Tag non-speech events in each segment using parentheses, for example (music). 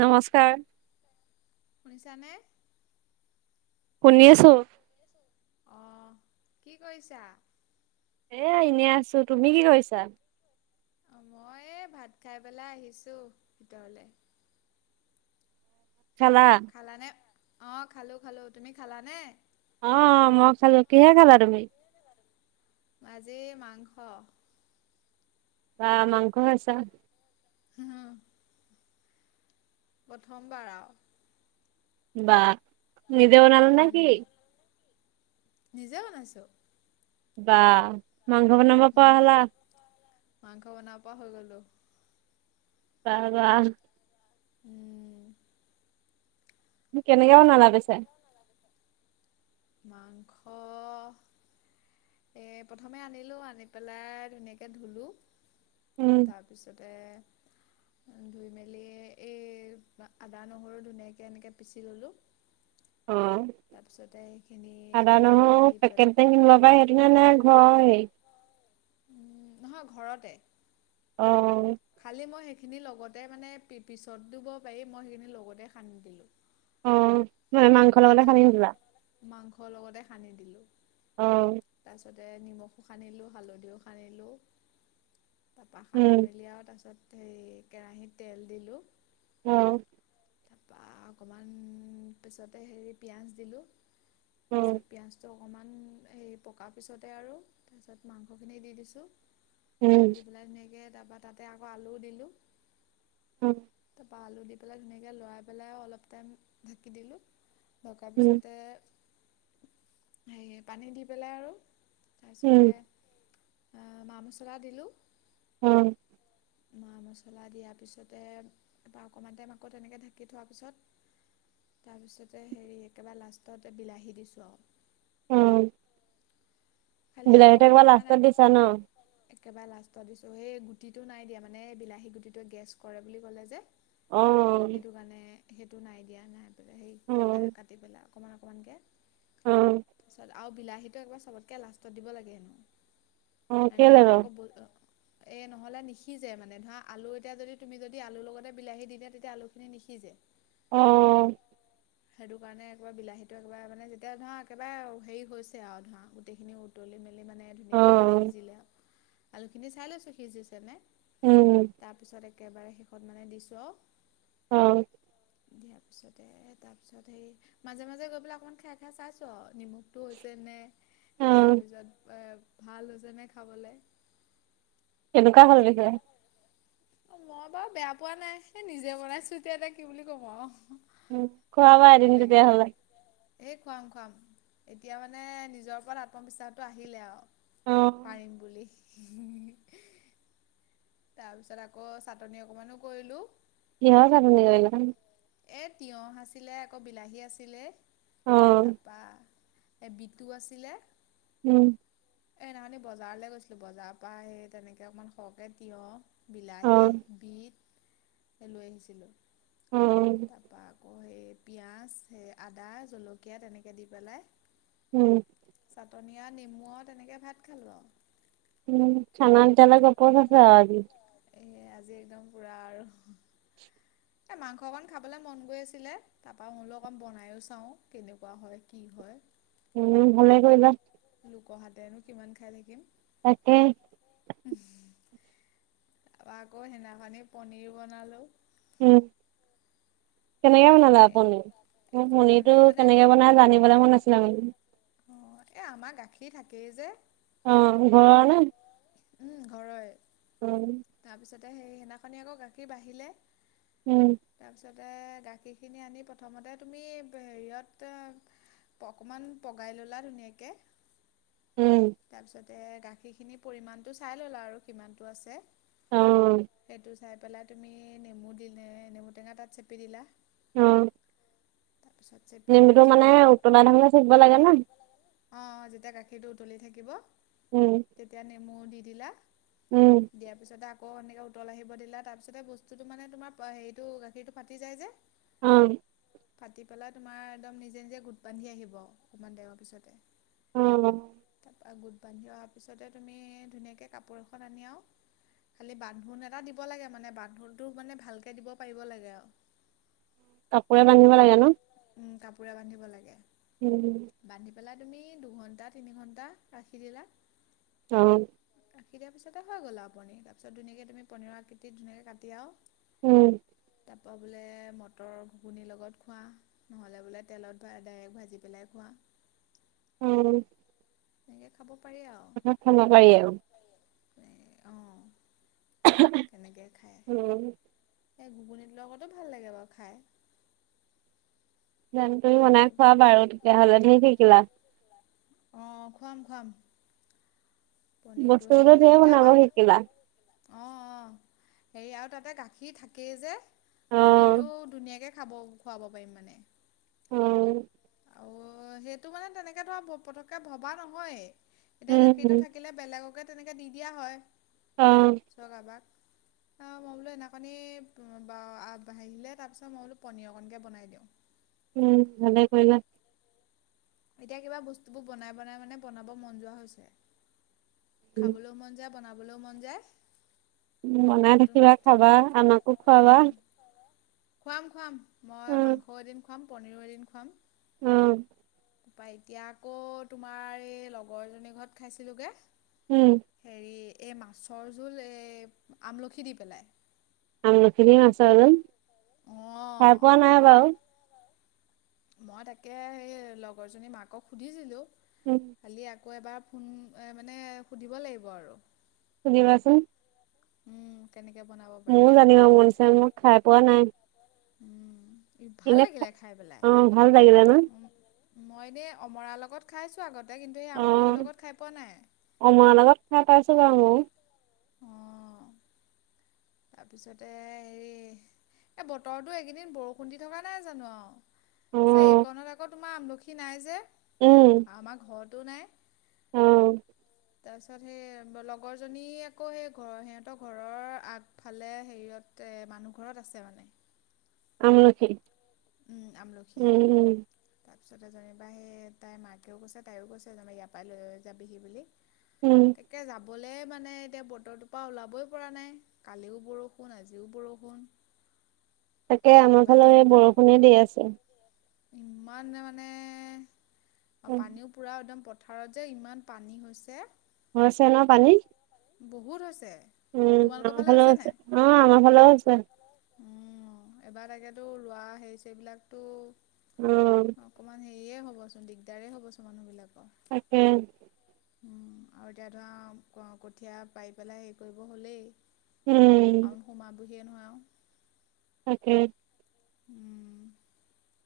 নমস্কাৰ! শুনিছা নে? শুনছো। অহ কি কৰিছা? এ এনেই আছো তুমি কি কৰিছা? অ মই এই ভাত খাই পেলাই আহিছো ভিতৰলে। খালা অ খালো খালো তুমি খালাানে? অ মই খালো, কিহে খালা তুমি? আজি মাংস। বাঃ মাংস খাইছা। হম প্ৰথমবাৰ আৰু। বাঃ নিজেও বনালা‌ নেকি? উম নিজে বনাইছো। বাঃ মাংখ বনাব পোৱাহলা (unintelligible) মাংসাও বনাব পাৰা হৈ গলো বাহ বাহ উম কেনেকে বনালাপিছে মাংস এই প্ৰথমে আনিলোঁ আনি পেলাই ধুনীয়াকে ধুলোঁ উম তাৰপিছতে ধুই মেলি এই আদা নহৰু ধুনীয়াকে এনেকে পিচি ললোঁ অঁ তাৰপিছতে সেইখিনি আদা দিলোঁ নহৰু দি পেকেট পেলাই যে ল' প সেইদিনা নে ঘৰ উম নহয় ঘৰতে অ খালি মই সেই খিনি লগতে মানে পিছত দিব পাৰি মই সেইখিনি লগতে সানি দিলো অ ম মাংস লগত খানি নি দিবা মাংস লগতে সানি দিলো আহ তাতে নিমখো সানিলোঁ হালধিও সানিলোঁ তাৰপা উম সানি মেলি আৰু তাৰপিছত হেৰি কেৰাহিত তেল দিলো আহ তাৰপা অকমান পিছত তা হেৰি পিঁয়াজ দিলোঁ তাৰ অ পিছত পিয়াজটো অকণমান হেৰি পকাৰ পিছতে আৰু তাৰপিছত মাংসখিনি দি দিছোঁ উম দীপলাই ধুনীয়াকে তাৰাপা তাতে আকৌ আলুও দিলো উম ত আলু দি পেলাই ধুনে লৰাই পেলাই অলপ টাইম ঢাকি দিলো (unintelligible) ডকাৰ উম পিছতে (unintelligible) সে পানী দি পেলাই আৰু তাৰপিছতে উম মা মছলা দিলোঁ উম মা মছলা দিয়াৰ পিছতে তপৰা অকণমান টাইম আকৌ তেনেকৈ ঢাকি থোৱাৰ পিছত তাৰপিছতে হেৰি একেবাৰে লাষ্টত বিলাহী দিছোঁ আৰু উম খালি বিলাহীতো অকণমান একেবাৰে অকণমান লাষ্টত দিছা ন একেবাৰে লাষ্টত দিছোঁ সেই গুটিটো নাই দিয়া মানে এই বিলাহী গুটিটোৱে গেছ কৰে বুলি ক'লে যে আহ সেইটো কাৰণে সেইটো নাই দিয়া নাই। সেইটা কাটি পেলাই- অকণমান অকণমানকৈ অ চ বিলাহীটোবাৰবতকৈ লা (unintelligible) দিব লাগে হেনো অ ন কেলে নহলে বাৰু? আকৌ ব এ নহলে নিসিজে মানে ধৰা আলু এতিয়া যদি তুমি যদি আলুৰ লগতে বিলাহী দি দিয়া তেতিয়া আলুখিনি নিসিজে- আহ সেইটো কাৰণে একেবাৰে বিলাহীটো একেবাৰে মানে যেতিয়া ধৰা একেবাৰে হেৰি হৈছে আৰু ধৰা গোটেই খিনি উতলি- মানে অ ধুনীয়াকৈ সেই সিজিলে আৰু- আলু খিনি চাই লৈছো সিজিছে নাই- উম তাৰপিছত এক- একেবাৰে শেষত মানে দিছো অ- অ দিয়াৰ পিছতে তাত- তাৰিছত হৰি মাজে মাজে গৈ পেললে অকনমান খাই খাই চাইছো নিমখটো হৈছেনে অ তাৰপিছত ভাল হৈছেনে খাবলৈ- এনেকুৱা হল গৈ (unintelligible) ছে- অ মই বাৰু বেয়া পোৱা নাই এ নিজে বনাইছো এতিয়া এয়া কি বুলি কব অ- উম খোৱা বা আৰু তেন্তে এদিন তেতিয়া হলে এই খুৱাম খুৱাম এতিয়া মানে নিজৰ ওপৰত আত্মবিশ্বাসটো আহিলে অ আৰু- পাৰিম বুলি- উম তাৰ পিছত আকৌ চাটনি অকমানো কৰিলো- কিহৰ চাটনি কৰিলি - এ তিঁয়হ আছিলে আকৌ বিলাহী আছিলে। অ তাৰপৰা এ বিতু আছিলে উম এ নখনি বজাৰলৈ গৈছিলো বজাৰৰ পৰা আহি তেনেকে অকমান সৰকে তিয়হ অ বিলাহী বিট লৈ আহিছিলো অ তাৰপৰা আকৌ সেই পিঁয়াজ স আদা জলকীয়া তেনেকে দি পেলাই- উম টনীয়া নিমোৱত তেনেকে ভাত খালো আৰু। উম চানা তেতিয়া হ'লে গপচ হৈছে আৰু আজি। এইে আজি একদম পোৰা আৰু (inaudible) এ মাংস অকণ খাবলৈ মন গৈ আছিলে। তাৰপৰা মই বোলো অকণ বনাইও চাওঁ কেনেকুৱা হয় কি হয়। উম ভালে কৰিলা। লোকৰ হাতেৰেনো কিমান খাই থাকিম। তাকে। তাৰপৰা আকৌ সেইদিনাখনি পনিৰ বনালো। উম কেনেকে বনালে এই আপোনি? মোৰ পনিৰ টো পনীৰ মানে কেনেকে বনাই জানিবলৈ মন আছিল তাৰমানে। অঁ এ আমাৰ গাখীৰ থাকেই যে। অ ঘৰৰ নে? উম ঘৰৰে। উম সেই তাৰপিছতে সেইনাখনি আকৌ গাখীৰ বাঢ়িলে উম তাৰপিছতে গাখীৰখিনি আনি প্ৰথমতে তুমি হেৰিয়ত অকণমান পগাই ল'লা ধুনীয়াকে, উম তাৰপিছত তে গাখীৰখিনিৰ পৰিমণটো চাই ল'লা আৰু কিমানটো আছে। অ', সেইটো চাই পেলাই তুমি নেমু দিলে নেমু টেঙা তাত চেপি দিলা, তুমি অঁ চেপি দিয়াৰ নেমুটো পিছত মানে আকৌ উতলা থাকোঁতে চেপিব লাগে না? অ অ যেতিয়া গাখীৰটো উতলি থাকিব উম, তেতিয়া নে মো দি দিলা, উম, দিয়াৰ পিছত আকৌ এনেকে উতল আহিব দিলা তাৰপিছতে বস্তুতটো মানে তোমাৰ হেৰিটো গখীৰ টো ফাটি যায় যে, উম ফাতি পেলাই তোমাৰ একদম নিজে নিজে গোট বান্ধি আহিব অকমান দেৰি পিছতে। অঁ। গোট বান্ধি অহাৰ পিছতে তুমি ধুনীয়া কাপোৰ এখন আনি আৰু খালি বান্ধোন এটা দিব লাগে মানে বান্ধোনটো মানে ভালকৈ দিব পাৰিব লাগে আৰু। কাপোৰে বান্ধিব লাগে ন? উম কাপোৰে বান্ধিব লাগে। উম হ পেলা তুমি দুঘণ্টা তিনি ঘণ্টা ৰাখি দিলা অ ৰাখি দিয়াৰ পিছতে হৈ গল আৰু পনীৰ তাৰ পিছতুনাকে তুম পীৰৰ কটিত ধুনীয়াক কাটি আৰু- উম তাৰপৰা বোলে মটৰ ঘুগুনীৰ লগত খোৱা নহ'লে বোলে তেলত ডাইৰেক্ট ভাজি পেলাই খোৱা উম এনেকে খাব পাৰি আৰু খ নালাৰ আৰু অঁ কেনেকৈ খায় উম এই ঘুগুনিতৰ লগতো ভাল লাগে বাৰু খাই জান তুমি বনাই পনীৰটো খোৱা বাৰু তেতিয়াহলে ধি থাকিলা আহ খুৱাম খুৱাম পনিৰটো হেই বস্তুবোৰো ধেৰ বনাব এমাৰ শিকিলা অ আহ হেৰি আৰু তাতে গাখীৰ থাকেই যে অ', পনিৰ টো ধুনীয়াকে খাব খুৱাব পাৰিম মানে অ', অ সেইটো মানে তেনেকৈ ধৰা পটককৈ ভবা নহয়েই এতিয়া গাখীৰটো উম, থাকিলে বেলেগকে তেনেকে দি দিয়া হয় অ', চকাবাক অ মই বোলো এনাকণী হেৰিলে তাৰপিছত মই বোলো পনীৰৰ অকণকৈ বনাই দিওঁ উম ভালেই কৰিলা এতিয়া কিবা বস্তুবোৰ বনাই বনাই মানে বনাব মন যোৱা হৈছে খাবলৈও মন যায় বনাবলৈও মন যায় নতুন বনাই নতুন থাকিবা বস্তু খাবা আমাকো খুৱাবা উম খুৱাম খুৱাম মই মাংস এদম খুৱাম পনিৰৰ এ দিন খুৱাম উম তপা এতিয়া আকৌ তোমাৰ এই লগৰজনীৰ ঘৰত খাইছিলোোগে উম, হেৰি এই মাছৰ জোল এই আমলখি দি পেলাই আমলখিনি মাছোন অঁ চাই পোৱা নাই বাৰু মই তাকে সেই লগৰজনী মাকক সুধিছিলো উম আল আকৌ এবাৰ ফোন এ মানে সুধিব লাগিব আৰু শুনিবাছুন। উম। কেনেকৈ বনাব পাৰি মোৰও জানিব মনচ মই খাই পোৱা নাই। উম। ভাল এনে লাগিলে খাই পেলাই। অ ভাল লাগিলে ন মই এনে অমৰাৰ লগত খাইছো আগত। অ অমাৰ লগত খাই পাইছো বাও মই। অ। তাৰপিছতে হেৰি এই বতৰটোো এইকেইদিন বৰষুণ দি থকা নাই জানো আও। অ চ এইকণনৰ আগত। তোমাৰ আমলখি নাই যে। আমাৰ ঘৰত। তটো নাই। অহ। তাৰপিছত সেই লগৰজনী আকৌ সেই ঘৰৰ সিহঁতৰ ঘৰৰ আগফালে হেৰিত মানুহ ঘৰত আছে মানে। আমলক্ষি। উম। তাৰ পিছতে যেনিবা সেই তাইৰ মাকেও কৈছে তাইও কৈছে যেনা ইয়াৰ পৰা লৈ যাবিহি বুলি। উম তাকে যাব। বলে মানে এতিয়া বতৰটোৰ পৰা ওলাবই পৰা নাই কালিও বৰষুণ আজিও বৰষুণ। তাকে আমাৰ একেবাৰে ফালৰ এই দিনটো বৰষুণে দি আছে। ইমান মানে। অ পানীও পুৰা একদম প্ৰথম। পথাৰত যে ইমান পানী হৈছে। হৈছে ন পানী। বহুত হৈছে। উম তোমালোকৰ আমাৰ ফালে ভাল হৈছে আছে নাই অ আমাৰ ফালে হৈছে। উম এবাৰ তাকেতো লোৱা সেইচবিলাকতো। অ অকমান হেৰিয়ে হ'ব। কচোন দিগদাৰে হব চ মানুহবিলক। তাকে। উম আৰু এতিয়া ধৰা কঠীয়া পাৰি পেলাই হেৰি কৰিব হ'লেই। উম। সিকয়ে নহয় আও। তাকে। উম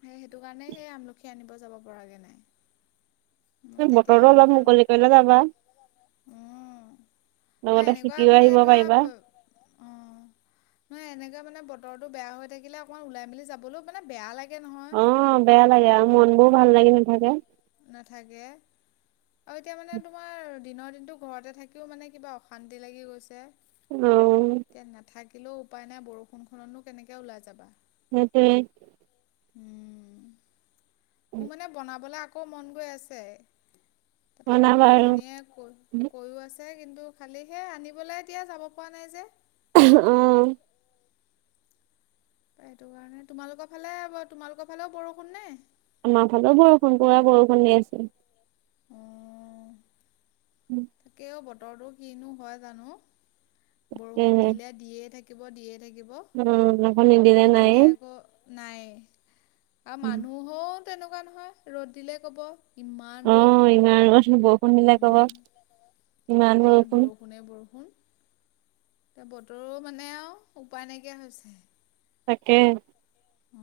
সেই সেইটো কাৰণে সেই আমলখি আনিব যাব পৰাগৈ নাই। মোক তেতিয়া বতৰো অলপ আমলখি অনা মুকলি কৰিলে যাবা। উম আৰু লগতে এনেকুৱা চাইটিও মানে আহিব ধৰা পাৰিবা অ নহ এনেকাে মানে বতৰটো বেয়া হৈ থাকিলে অকণমান ওলাই মিলি যাবলৈ মানে বেয়া লাগে নহয় অ বেয়া লাগে আৰু মানুহ মন বোৰ ভাল লাগি নাথাকে নাথাকে আৰু এতিয়া মানে তোমাৰ দিনৰ দিনটো ঘৰতে থাকিও মানে কিবা অশান্তি লাগি গৈছে উম থাকিলেও উপায় নাই বৰষুণখননো কেনেকে ওলাই যাবা সেইটো উম মোৰ মানে বনাবলৈ আকৌ মন গৈ আছে তাৰপা বনাবা লগৰ আৰু জনীয়ে কৈ কৈও আছে কিন্তু খালি সেই আনিবলৈ এতিয়া যাব পৰা নাই যে আহ সেইটো কাৰণে তোমালোকৰ ফালে তোমালোকৰ ফালেও বৰষুণ নে আমাৰ ফালে বৰষুণ পুৰা বৰষুণ দি আছে উম বতৰটো কিনো হয় জানো বৰষুণ তাকেহে দিলে দিয়ে থাকে থাকিব দিয়ে থাকিব উম আকৌ নিদিলে নাই নাই আৰু মানুহ হ তেনেকুৱা নহয় ৰ'দ দিলে কব ইমান অ ৰ'দ ইমান ৰ'দ কোনবিলাক কব উম ইমান বৰষুণ এ বতৰো মানে আৰু উপায় নাইকিয়া হৈছে তাকে অ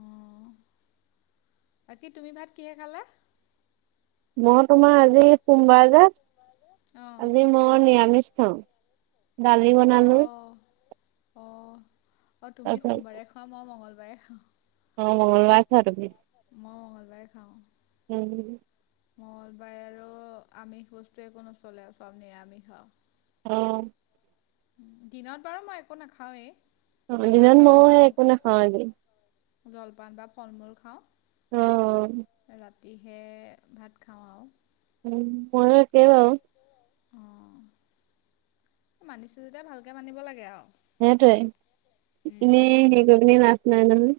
বাকী তুমি ভাত কিহে খালা মই তোমাৰ আজি সোমবাৰ যে অঁ আজি মই নিৰামিষ অ দালি বনালো অ তুমি তাৰপিছত সোমবাৰে খোৱা মই মংগলবাৰে বাই অ মঙলবাৰে খোৱা তুমি মই মঙলবাৰে খাওঁ উম। মঙলবাৰে আৰু আমি হুষ্টেখুনো চলাই আছো আৰু আমি হব। অ। দিনত বাৰু মই একো নাখাওৱেই। অ দিনত মই একো নাখাওঁ আজি। জলপান বা ফল মূল খাওঁ। অ এৰাত। ৰাতিহে ভাত খাওঁ আউ। উম মই একেই আউ। অ মানিছো যেতিয়া ভালকে মানিব লাগে আউ। সেইটোৱে এনেই সে কৰি পিনি লাভ। নাই মানে।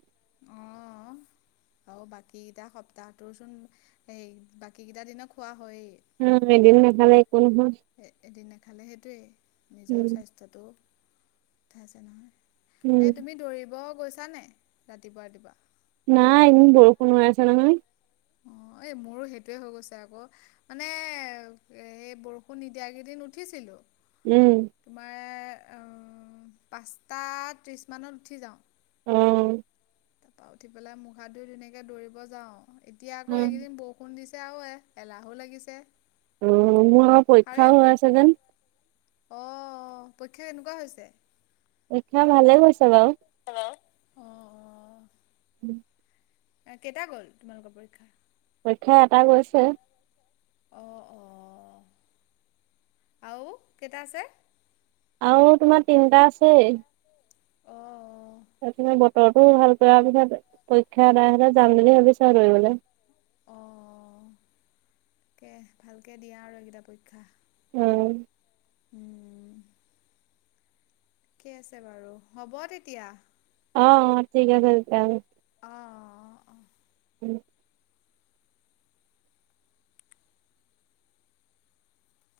অ বাকী কেইটা সপ্তাহটোৰ চোন সেই বাকি কেইটা দিনত খোৱা। হয়েই উম এদিন নাখালে একো নহয়। খালে সেইটোৱেই। নিজৰ উম, স্বাস্থ্যটো। খাইছে নহয়। উম, এ তুমি দৌৰিব। কৈছা নে ৰাতিপুৱা ৰাতিপুৱা। নাই এইকেদিন বৰষুণ হৈ আছে নহয়। অ এই মোৰো সেইটোৱে হৈ গৈছে আকৌ মানে সেই বৰষুণ নিদিয় কেইদিন উঠিছিলো। উম, তোমাৰ। অ পাঁচটা ত্ৰিছ মমানত উঠি যাওঁ। উম। তাপা উঠি পেলাই মুখ হাত ধুই ধুনীয়াকে দৌৰিব যাও। এতিয়া আকৌ উম, এইকেইদিন বৰষুণ দিছে। এয়াও এ এলাহো লাগিছে। উম মোৰ আও পৰীক্ষাও হয় আছে যেন। অহ অ পৰীক্ষা কেনেকুৱা হৈছে? পৰীক্ষা ভালে কৈছা বাউ। অক অ অ। (unintelligible) কেইটা গ'ল তোমালোকৰ পৰীক্ষা? পৰীক্ষা এটা গৈছে। অ অ আও কেইটা আছে। আও তোমাৰ তিনিটা আছেই। অ অ। বতৰ টো ভাল কৰাৰ পিছত পৰীক্ষা এদায় হলে যাম বুলি ভাবিছো আৰু দৌৰিবলে। অ তাকে ভালকে দিয়া আৰু এইকেইটা পৰীক্ষা। উম। উম। কি আছে বাৰু, হ'ব তেতিয়া। অ অ ঠিক আছে তেতিয়াহলে। অ অ অ। উম